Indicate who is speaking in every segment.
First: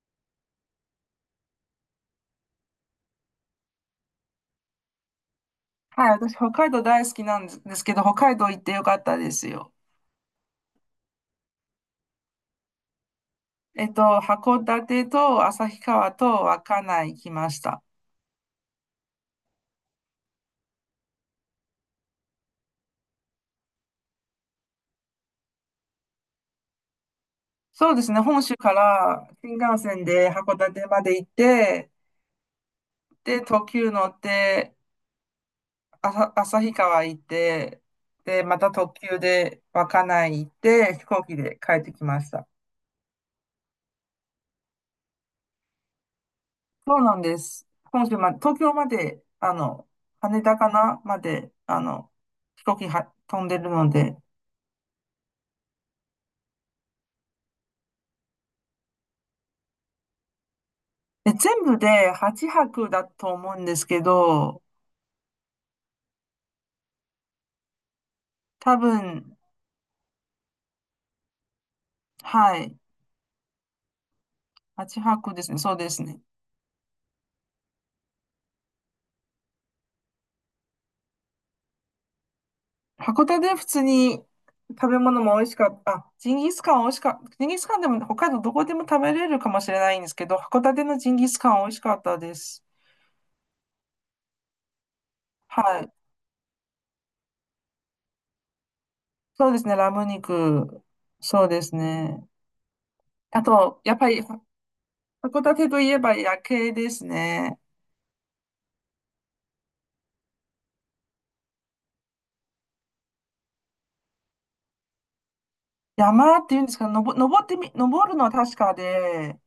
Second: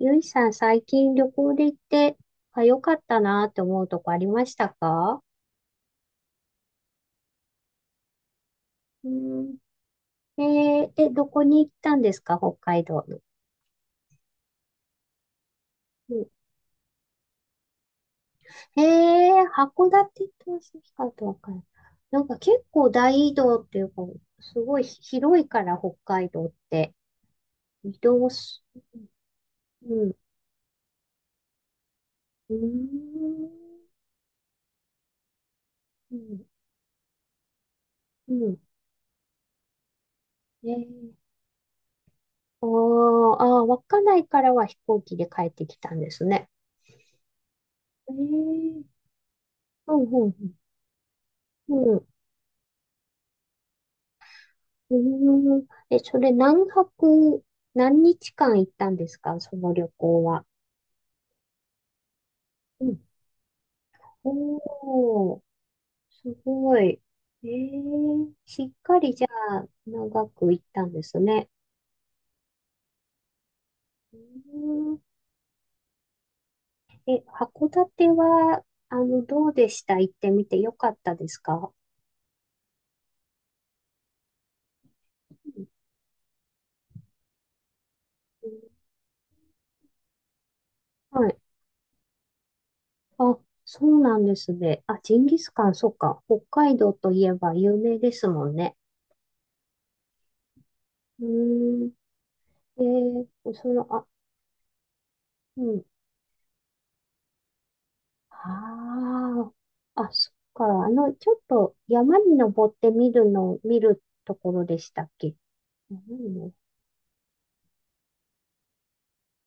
Speaker 1: ゆいさん、最近旅行で行って、あ、良かったなって思うとこありましたか？
Speaker 2: はい、私、北海道大好きなんですけど、北海道行ってよかっ
Speaker 1: う
Speaker 2: たです
Speaker 1: ん。
Speaker 2: よ。
Speaker 1: えどこに行ったんですか北海道の。
Speaker 2: 函館と旭川
Speaker 1: うん、
Speaker 2: と稚内行きました。
Speaker 1: えー、函館と旭川とわかんない。なんか結構大移動っていうか、すごい広いから北海道って。移
Speaker 2: そうですね、
Speaker 1: 動
Speaker 2: 本州
Speaker 1: す、
Speaker 2: から新幹線
Speaker 1: うん。
Speaker 2: で函館まで行って、
Speaker 1: う
Speaker 2: で、特
Speaker 1: ん。
Speaker 2: 急乗って、
Speaker 1: うん。
Speaker 2: 旭川行って、
Speaker 1: う
Speaker 2: で、
Speaker 1: ん。
Speaker 2: また特急で稚内行っ
Speaker 1: え
Speaker 2: て、飛
Speaker 1: ー、
Speaker 2: 行機で帰ってきました。
Speaker 1: あーあー、稚内からは飛行機で帰ってきたんですね。
Speaker 2: そうなんです。本
Speaker 1: え
Speaker 2: 州まで、東京
Speaker 1: ー、
Speaker 2: まで、
Speaker 1: うんうん
Speaker 2: 羽
Speaker 1: うん。
Speaker 2: 田かなまで、
Speaker 1: うん。う
Speaker 2: 飛行機は飛んでるので、
Speaker 1: ん。え、それ何泊、何日間行ったんですかその旅行は？
Speaker 2: で全部で8
Speaker 1: う
Speaker 2: 泊
Speaker 1: ん。
Speaker 2: だと思うんですけど、
Speaker 1: おー、すごい。えー、しっ
Speaker 2: 多
Speaker 1: かりじゃ
Speaker 2: 分、
Speaker 1: あ長く行ったんですね。
Speaker 2: はい、
Speaker 1: う
Speaker 2: 8
Speaker 1: ーん。
Speaker 2: 泊ですね、そうですね。
Speaker 1: え、函館は、あの、どうでした行ってみてよかったですか？
Speaker 2: 函館で普通に食べ物も美味し
Speaker 1: うん、
Speaker 2: かった、あ、ジンギスカン美味しかった、ジンギスカンでも北海道どこでも食べれるかもしれないんですけど、函館のジン
Speaker 1: は
Speaker 2: ギス
Speaker 1: い。
Speaker 2: カン美味しかったです。
Speaker 1: あ、そうなんですね。あ、ジンギスカン、
Speaker 2: は
Speaker 1: そう
Speaker 2: い、
Speaker 1: か。北海道といえば有名ですもんね。
Speaker 2: そうですね、ラム肉、
Speaker 1: う
Speaker 2: そうです
Speaker 1: ーん。
Speaker 2: ね。
Speaker 1: え
Speaker 2: あ
Speaker 1: ー、そ
Speaker 2: と、やっ
Speaker 1: の、
Speaker 2: ぱりは函
Speaker 1: う
Speaker 2: 館と
Speaker 1: ん。
Speaker 2: いえば夜景ですね。
Speaker 1: ああ。あ、そっか。あの、ちょっと山に登ってみるの、見るところでしたっけ？山に
Speaker 2: 山っ
Speaker 1: 登
Speaker 2: ていうんですか、のぼ、登ってみ、登るのは確かで、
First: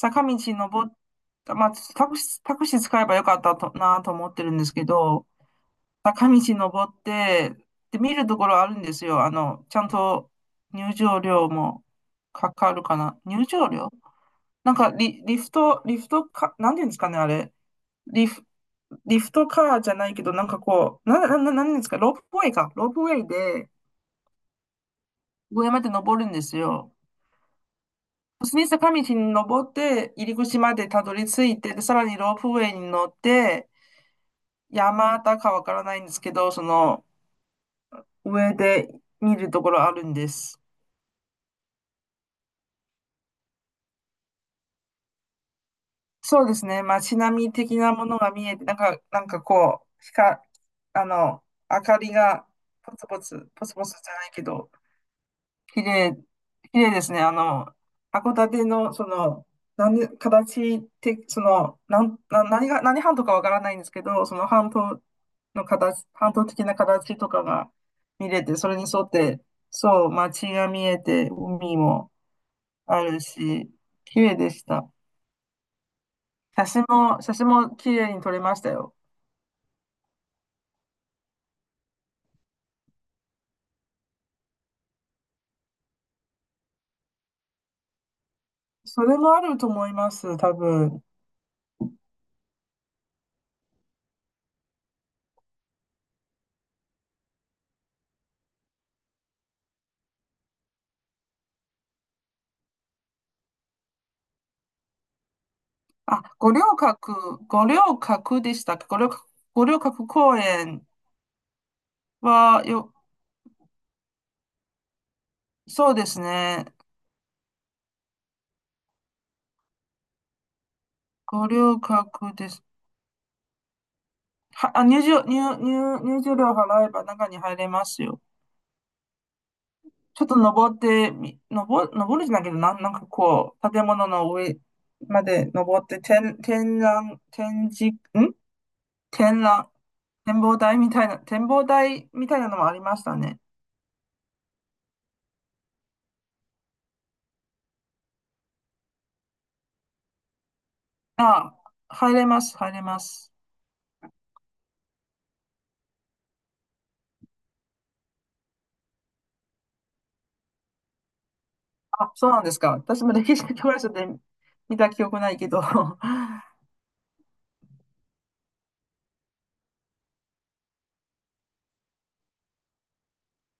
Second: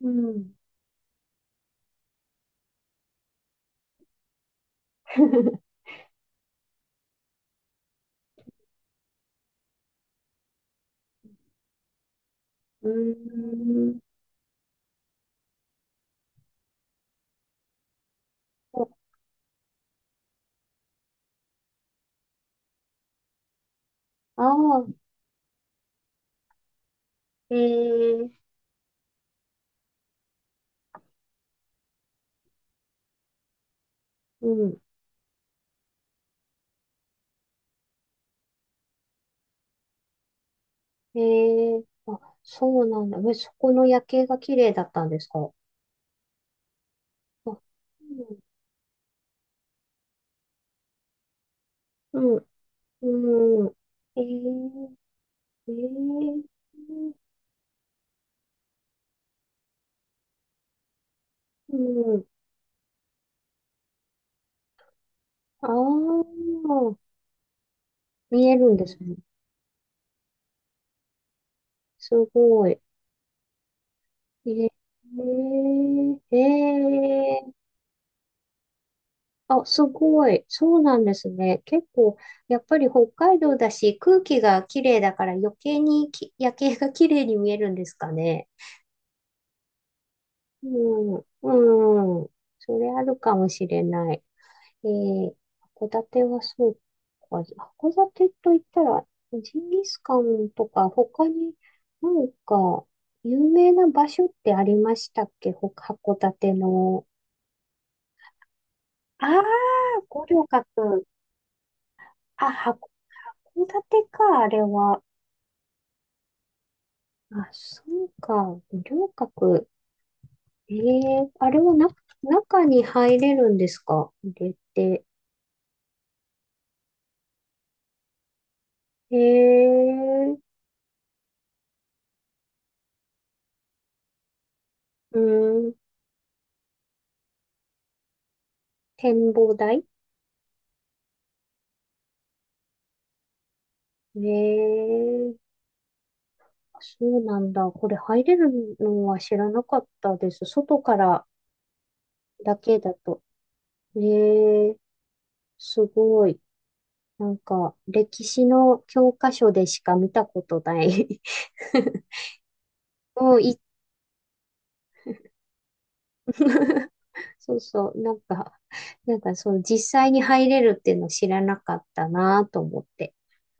Speaker 1: う
Speaker 2: 道
Speaker 1: ん。
Speaker 2: 登った、まあ、タクシー使えばよかったとなと思ってるんですけど、坂道登って、で、見るところあるんですよ。あの、ちゃんと入場料もかかる
Speaker 1: う
Speaker 2: かな。入場料、
Speaker 1: ーん。
Speaker 2: リフトか、なんていうんですかね、あれ。リフ、リフトカーじゃないけど、なんかこう、なんですか、ロープウェイか。ロープウェイで
Speaker 1: ああ、
Speaker 2: 上まで登るんですよ。
Speaker 1: ええ、
Speaker 2: 普通に坂道に登って、入り口までたどり着いて、でさらにロープウェイに乗って、
Speaker 1: うん。
Speaker 2: 山田かわからないんですけど、その上で見るところあるんです。
Speaker 1: ええ、あ、そうなんだ。え、そこの夜景が綺麗だったんですか？
Speaker 2: そうですね。街並
Speaker 1: あ、
Speaker 2: み的なものが
Speaker 1: う
Speaker 2: 見えて、なんか、なんかこう、光、あの、明かり
Speaker 1: ん、
Speaker 2: が
Speaker 1: うん、
Speaker 2: ポ
Speaker 1: う
Speaker 2: ツ
Speaker 1: ん。
Speaker 2: ポツじゃ
Speaker 1: え
Speaker 2: ないけど、
Speaker 1: え、え
Speaker 2: 綺麗、
Speaker 1: え、
Speaker 2: 綺麗ですね。あの、函館の、その、何、形て、そ
Speaker 1: う
Speaker 2: の、なん、
Speaker 1: ん。
Speaker 2: な、何が、何半島かわからないんですけど、その半島の
Speaker 1: ああ、
Speaker 2: 形、半島的な形とかが見れ
Speaker 1: 見え
Speaker 2: て、
Speaker 1: る
Speaker 2: そ
Speaker 1: ん
Speaker 2: れに
Speaker 1: です
Speaker 2: 沿っ
Speaker 1: ね。
Speaker 2: て、そう、街が見えて、海
Speaker 1: す
Speaker 2: も
Speaker 1: ごい。
Speaker 2: あるし、綺麗で
Speaker 1: え
Speaker 2: した。
Speaker 1: ー、
Speaker 2: 写
Speaker 1: え
Speaker 2: 真
Speaker 1: ー、
Speaker 2: も綺麗に撮れましたよ。
Speaker 1: あ、すごい。そうなんですね。結構、やっぱり北海道だし、空気が綺麗だから余計に夜景が綺麗に見えるんですかね。
Speaker 2: それもあると思います、多
Speaker 1: う
Speaker 2: 分。
Speaker 1: ん、うん。それあるかもしれない。えー、函館はそうか。函館と言ったら、ジンギスカンとか、他になんか、有名な場所ってありましたっけ函
Speaker 2: あ、
Speaker 1: 館の？
Speaker 2: 五稜郭でしたっけ、
Speaker 1: ああ、
Speaker 2: 五稜郭
Speaker 1: 五
Speaker 2: 公
Speaker 1: 稜
Speaker 2: 園
Speaker 1: 郭。あ、
Speaker 2: はよ、
Speaker 1: 函館か、あれは。
Speaker 2: そうですね。
Speaker 1: あ、そうか、五稜郭。ええ、
Speaker 2: ご
Speaker 1: あれは
Speaker 2: 留
Speaker 1: な、
Speaker 2: 学です。
Speaker 1: 中に入れるんですか入れ
Speaker 2: あ、
Speaker 1: て？
Speaker 2: 入場料払えば中に入れますよ。
Speaker 1: え
Speaker 2: ちょっと
Speaker 1: え、
Speaker 2: 登ってみ、登、登るじゃないけど、なんかこう、建物の上
Speaker 1: う
Speaker 2: まで
Speaker 1: ん、
Speaker 2: 登って、
Speaker 1: 展
Speaker 2: 展
Speaker 1: 望
Speaker 2: 覧、
Speaker 1: 台。
Speaker 2: 展望台みたいな、展望台みたいなのもありましたね。
Speaker 1: ええ、そうなんだ。これ入れるのは知らなかったです。外から
Speaker 2: あ、
Speaker 1: だ
Speaker 2: 入
Speaker 1: け
Speaker 2: れ
Speaker 1: だ
Speaker 2: ま
Speaker 1: と。
Speaker 2: す。
Speaker 1: ええ、すごい。なんか、歴史の教科書でしか見たことない。
Speaker 2: あ、そうなんですか。私も
Speaker 1: う
Speaker 2: 歴
Speaker 1: ん、
Speaker 2: 史的
Speaker 1: い、
Speaker 2: 教科書で見た記憶ないけど。
Speaker 1: そうそう、なんか、なんかそう、実際に入れるっていうの知らなかったなと思って。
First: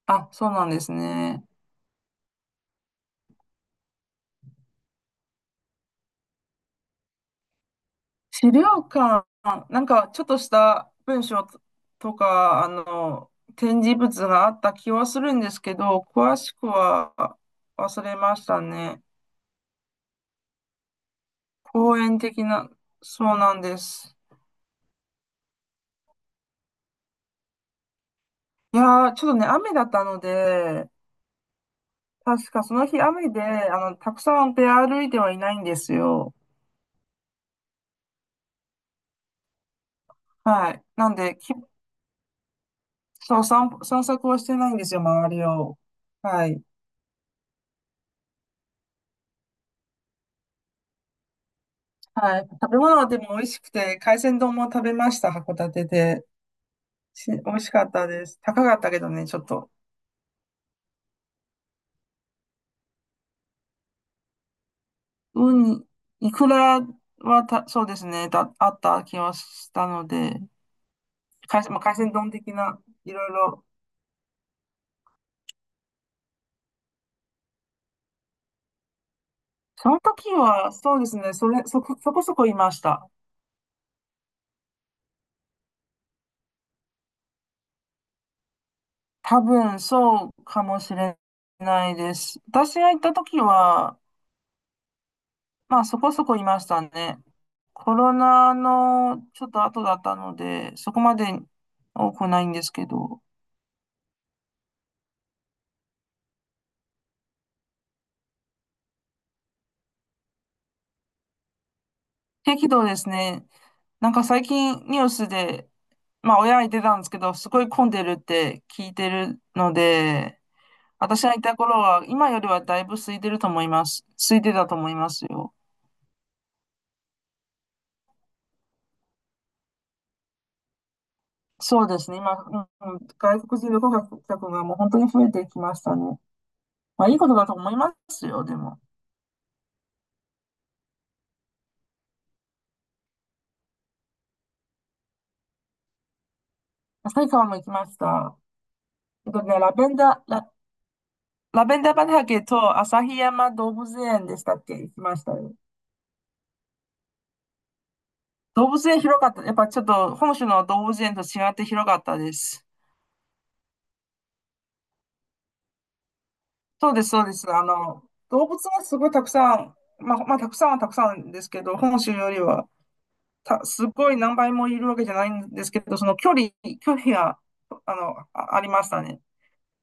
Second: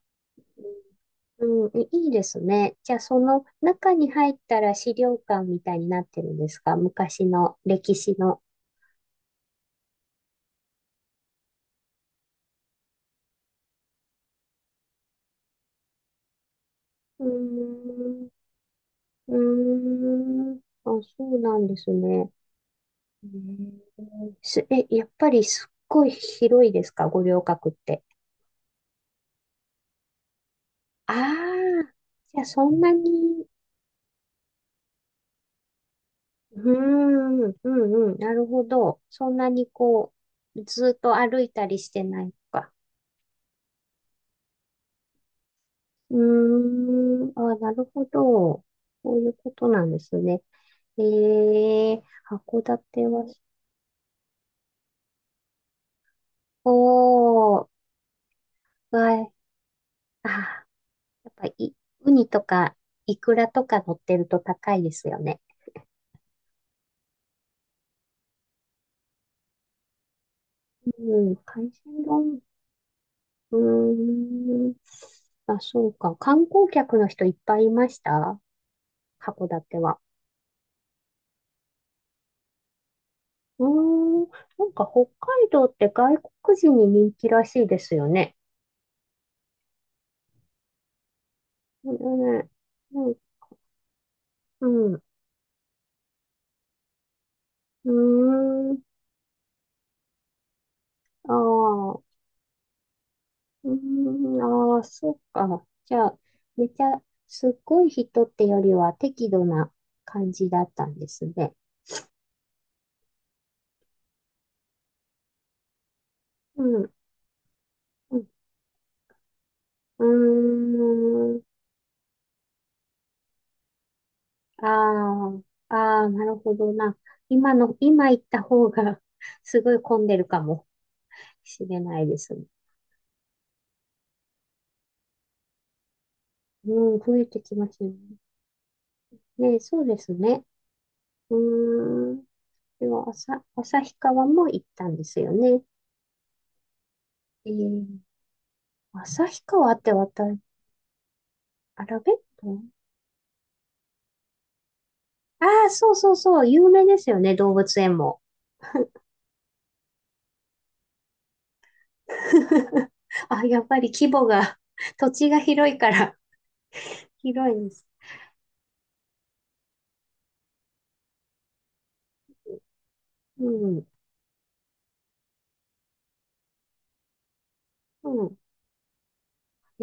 Speaker 2: あ、そうなんですね。
Speaker 1: うん、いいですね。じゃあ、その中に入ったら資料館みたいになってるんですか昔の歴史の？
Speaker 2: 資料館、なんかちょっとした文章ととか、あの、展示物があった気はするんですけど、詳しくは
Speaker 1: うー
Speaker 2: 忘れ
Speaker 1: ん、
Speaker 2: ましたね。
Speaker 1: うーん、あ、そうなんです
Speaker 2: 公園
Speaker 1: ね。
Speaker 2: 的な、
Speaker 1: うー
Speaker 2: そうなんで
Speaker 1: ん、
Speaker 2: す。
Speaker 1: え、やっぱりすっごい広いですか、五稜郭って？
Speaker 2: いやー、ちょっとね、雨だったので、
Speaker 1: ああ、じゃあ
Speaker 2: 確か
Speaker 1: そ
Speaker 2: そ
Speaker 1: ん
Speaker 2: の
Speaker 1: な
Speaker 2: 日雨で、
Speaker 1: に、
Speaker 2: あの、たくさん出歩いてはいないんですよ。
Speaker 1: うーん、うんうん、なるほど。そんなにこう、
Speaker 2: はい。
Speaker 1: ずっ
Speaker 2: な
Speaker 1: と
Speaker 2: んで、
Speaker 1: 歩い
Speaker 2: き、
Speaker 1: たりしてないのか。
Speaker 2: そう、散歩、散策はしてないんですよ、周りを。
Speaker 1: う
Speaker 2: はい。
Speaker 1: ーん、あ、なるほど。そういうことなんですね。えー、
Speaker 2: はい。
Speaker 1: 函
Speaker 2: 食べ物は
Speaker 1: 館
Speaker 2: で
Speaker 1: は、
Speaker 2: も美味しくて、海鮮丼も食べました、函館で。
Speaker 1: お
Speaker 2: 美味
Speaker 1: ー、
Speaker 2: しかったです。高かったけど
Speaker 1: は
Speaker 2: ね、
Speaker 1: い、
Speaker 2: ちょっと。
Speaker 1: あ、やっぱり、ウニとか、イクラとか乗ってると高いですよね。
Speaker 2: ウニ、イクラはた、そうですね、だ、あった気はしたので、
Speaker 1: うん、
Speaker 2: 海
Speaker 1: 海
Speaker 2: 鮮、まあ、海
Speaker 1: 鮮
Speaker 2: 鮮丼
Speaker 1: 丼、
Speaker 2: 的な、いろい
Speaker 1: う
Speaker 2: ろ。
Speaker 1: ーん、あ、そうか。観光客の人いっぱいいました函館
Speaker 2: そ
Speaker 1: は？
Speaker 2: の時は、そうですね、そこそこいました。
Speaker 1: うーん、なんか北海道って外国人に人気らしいですよね。
Speaker 2: 多分、そうかもしれな
Speaker 1: ね、
Speaker 2: いです。私が行
Speaker 1: う
Speaker 2: っ
Speaker 1: ん、
Speaker 2: た
Speaker 1: う
Speaker 2: 時は、
Speaker 1: ん、
Speaker 2: まあ、そこそこいましたね。
Speaker 1: うー
Speaker 2: コロナ
Speaker 1: ん、
Speaker 2: のちょっと後だったので、そこまで
Speaker 1: ああ、う
Speaker 2: 多くないんですけど。
Speaker 1: ーん、ああ、そっか。じゃあ、めちゃ、すっごい人ってよりは適度な感じだったんですね。
Speaker 2: 適度ですね。なんか最近ニュースで、まあ親が
Speaker 1: う
Speaker 2: 言って
Speaker 1: ん、
Speaker 2: たんですけど、すごい混んでる
Speaker 1: う
Speaker 2: っ
Speaker 1: ん、
Speaker 2: て聞いてるので、
Speaker 1: う
Speaker 2: 私が
Speaker 1: ー
Speaker 2: い
Speaker 1: ん、
Speaker 2: た頃は今よりはだいぶ空いてると思います。空いて
Speaker 1: あ
Speaker 2: たと思いますよ。
Speaker 1: あ、ああ、なるほどな。今行った方が すごい混んでるかもしれ
Speaker 2: そうで
Speaker 1: ない
Speaker 2: すね。
Speaker 1: で
Speaker 2: 今、
Speaker 1: すね。
Speaker 2: うん、外国人旅行客がもう本当に増えてきましたね。
Speaker 1: うん、
Speaker 2: まあい
Speaker 1: 増
Speaker 2: い
Speaker 1: え
Speaker 2: こと
Speaker 1: て
Speaker 2: だと
Speaker 1: きま
Speaker 2: 思い
Speaker 1: す
Speaker 2: ま
Speaker 1: ね。
Speaker 2: すよ、でも。
Speaker 1: ね、そうですね。うーん。では、朝、旭川も行ったんですよね。
Speaker 2: 旭川
Speaker 1: え
Speaker 2: も行きまし
Speaker 1: ー、
Speaker 2: た。えっと
Speaker 1: 旭
Speaker 2: ね、
Speaker 1: 川って私、
Speaker 2: ラベン
Speaker 1: ア
Speaker 2: ダー
Speaker 1: ラベッ
Speaker 2: 畑
Speaker 1: ト、
Speaker 2: と旭山動物園でしたっけ、行きました
Speaker 1: あ
Speaker 2: よ。
Speaker 1: あー、そうそうそう、有名ですよね、動物園も。
Speaker 2: 動物園広かった。やっぱちょっと本州の動物園と違って広かったです。
Speaker 1: あ、やっぱり規模が、土地が広いから、
Speaker 2: そうです。
Speaker 1: 広
Speaker 2: あ
Speaker 1: いです。
Speaker 2: の、動物がすごいたくさん、まあ、たくさんはたくさんですけど、本州よりは、
Speaker 1: うん、
Speaker 2: すごい何倍もいるわけじゃないんですけど、距離が、
Speaker 1: うん。
Speaker 2: あ、ありましたね。
Speaker 1: え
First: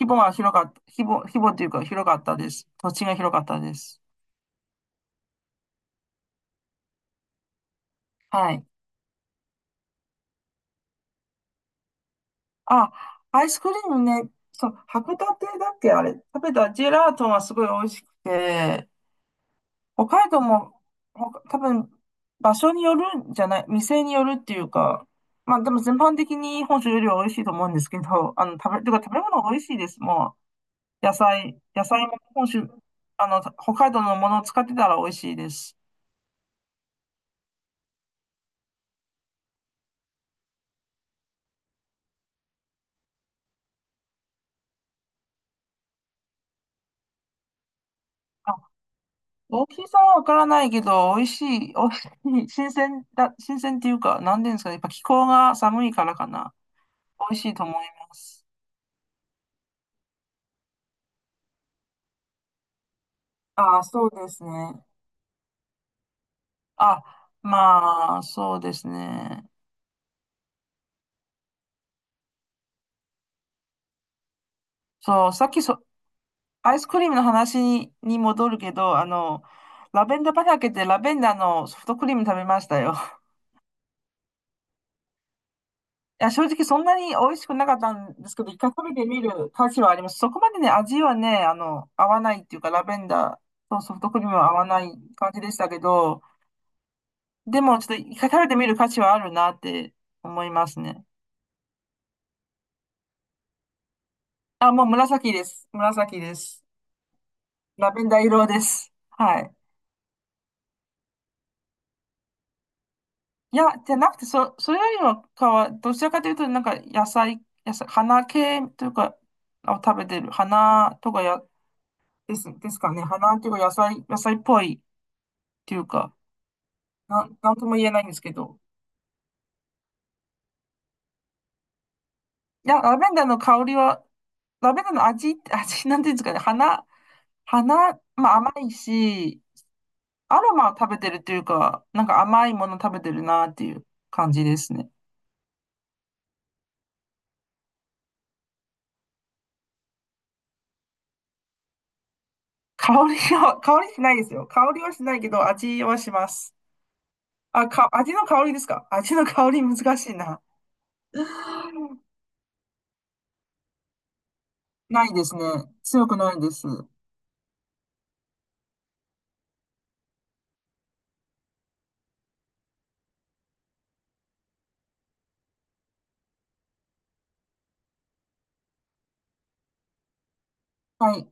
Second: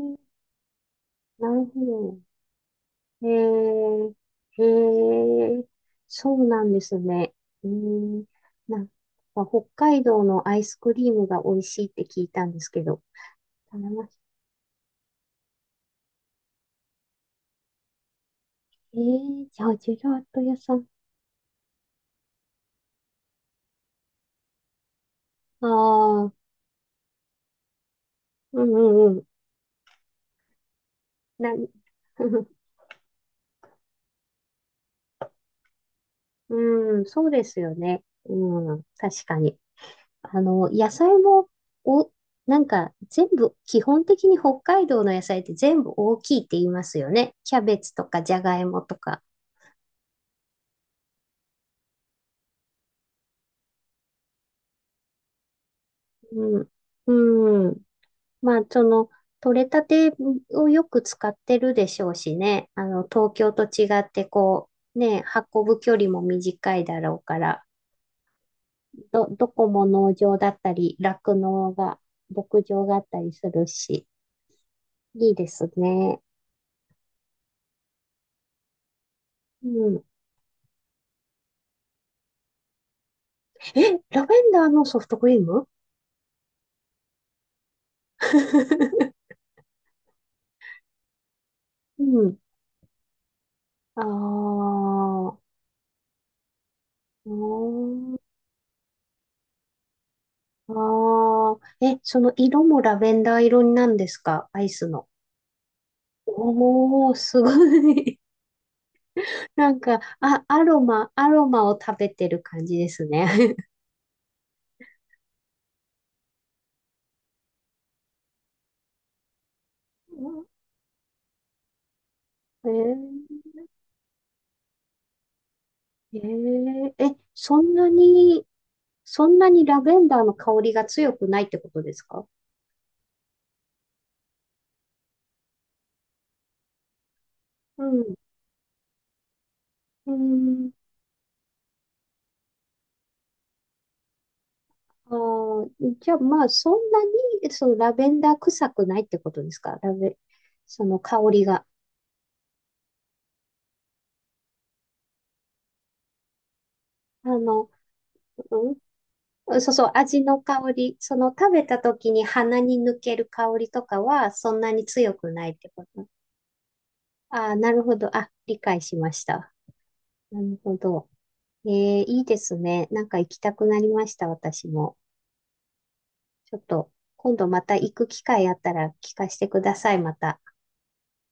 Speaker 2: 規
Speaker 1: な
Speaker 2: 模と
Speaker 1: る
Speaker 2: いうか
Speaker 1: ほ
Speaker 2: 広か
Speaker 1: ど。
Speaker 2: ったです。土地が
Speaker 1: え
Speaker 2: 広かったです。
Speaker 1: ー、へえ、そうなんですね。うーん、
Speaker 2: はい。
Speaker 1: なんか北海道のアイスクリームが美味しいって聞いたんですけ
Speaker 2: あ、
Speaker 1: ど。
Speaker 2: アイスクリー
Speaker 1: 頼
Speaker 2: ム
Speaker 1: まし
Speaker 2: ね、そう、函館だっけ、あれ、食べたジェラートがすごい美味しくて、
Speaker 1: えー、じゃあ、ジェ
Speaker 2: 北
Speaker 1: ラー
Speaker 2: 海道
Speaker 1: ト屋さ
Speaker 2: も、
Speaker 1: ん。
Speaker 2: ほか多分、場所によるんじゃない、店によるっていうか、まあ
Speaker 1: あ
Speaker 2: でも全般
Speaker 1: あ、
Speaker 2: 的に本州よりは美味しいと思うんですけど、あの、
Speaker 1: うんう
Speaker 2: てか食
Speaker 1: んう
Speaker 2: べ
Speaker 1: ん。
Speaker 2: 物が美味しいです。もう、
Speaker 1: な、
Speaker 2: 野菜も本州、あの、北海道のものを使ってたら美味しいです。
Speaker 1: うん、そうですよね。うん、確かに。あの、野菜も、お、なんか全部、基本的に北海道の野菜って全部大きいって言いますよね。キャベツとかじゃ
Speaker 2: あ、
Speaker 1: がいもとか。
Speaker 2: 大きさはわからないけど、美味しい、新鮮っていうか、なんていうんですかね、やっぱ気候が寒いからかな。
Speaker 1: うん、
Speaker 2: 美味しいと
Speaker 1: う
Speaker 2: 思い
Speaker 1: ん。
Speaker 2: ます。
Speaker 1: まあ、その、取れたてをよく使ってるでしょうしね。あの、東京と
Speaker 2: あ、
Speaker 1: 違
Speaker 2: そ
Speaker 1: っ
Speaker 2: う
Speaker 1: て、
Speaker 2: です
Speaker 1: こ
Speaker 2: ね。
Speaker 1: う、ね、運ぶ距離も短いだ
Speaker 2: あ、
Speaker 1: ろうから、
Speaker 2: まあ、そうです
Speaker 1: ど
Speaker 2: ね。
Speaker 1: こも農場だったり、酪農が、牧場があったりするし、
Speaker 2: そ
Speaker 1: い
Speaker 2: う、
Speaker 1: いで
Speaker 2: さっき
Speaker 1: す
Speaker 2: そ、
Speaker 1: ね。
Speaker 2: アイスクリームの話に、に戻るけど、あの、
Speaker 1: うん。
Speaker 2: ラベンダー畑でラベンダーのソフトクリーム食べましたよ。
Speaker 1: え、ラベンダーのソフトクリーム？
Speaker 2: いや、正直そんなに美味しくなかったんですけど、一回食べてみ る価値はあります。そこまでね、味はね、あの、
Speaker 1: う
Speaker 2: 合わな
Speaker 1: ん。
Speaker 2: いっていうか、ラベンダーとソフ
Speaker 1: あ
Speaker 2: トクリームは合わ
Speaker 1: あ、
Speaker 2: ない感じでしたけど、
Speaker 1: う
Speaker 2: でもちょっと一
Speaker 1: ーん、
Speaker 2: 回食べてみる価値はあるなって思いま
Speaker 1: あ
Speaker 2: すね。
Speaker 1: あ、え、その色もラベンダー色なんですかアイ
Speaker 2: あ、もう
Speaker 1: スの？
Speaker 2: 紫です。紫です。
Speaker 1: おー、すご
Speaker 2: ラベン
Speaker 1: い。
Speaker 2: ダー色です。は い。
Speaker 1: なんか、あ、アロマを食べてる感じですね。
Speaker 2: いや、じゃなくて、それよりもかは、どちらかというと、なんか野菜、野菜、花系というか、を食べてる。花とかや、
Speaker 1: え
Speaker 2: ですかね。
Speaker 1: ー、
Speaker 2: 花というか、野菜っぽいっていうか、
Speaker 1: えー、え、
Speaker 2: なん
Speaker 1: そ
Speaker 2: と
Speaker 1: ん
Speaker 2: も言
Speaker 1: な
Speaker 2: えないんですけ
Speaker 1: に、
Speaker 2: ど。
Speaker 1: そんなにラベンダーの香りが強くないってことですか？
Speaker 2: いや、ラベンダーの香りは、ラベンダーの味、なんていうんですかね。
Speaker 1: う
Speaker 2: 花、
Speaker 1: ん。
Speaker 2: まあ甘いし、
Speaker 1: う
Speaker 2: アロ
Speaker 1: ん。
Speaker 2: マを食べてるというか、なんか甘いもの食べてるなっていう感じですね。
Speaker 1: あー、じゃあまあ、そんなに、そのラベンダー臭くないってことですかラベ、その香りが？
Speaker 2: 香りは、香りしないですよ。香りはしないけど、味はします。
Speaker 1: あの、
Speaker 2: 味の香り
Speaker 1: う
Speaker 2: です
Speaker 1: ん、うん、
Speaker 2: か、味の香り
Speaker 1: そうそう、
Speaker 2: 難しい
Speaker 1: 味の
Speaker 2: な。
Speaker 1: 香り、その食べた 時に鼻に抜ける香りとかはそんなに
Speaker 2: ない
Speaker 1: 強
Speaker 2: で
Speaker 1: く
Speaker 2: すね。
Speaker 1: ないってこと。
Speaker 2: 強くないです。
Speaker 1: ああ、なるほど。あ、理解しました。なるほど。えー、いいですね。なんか行きたくなりました、私も。ちょっと、今度また行く機会あったら聞かせてください、また。
Speaker 2: はい。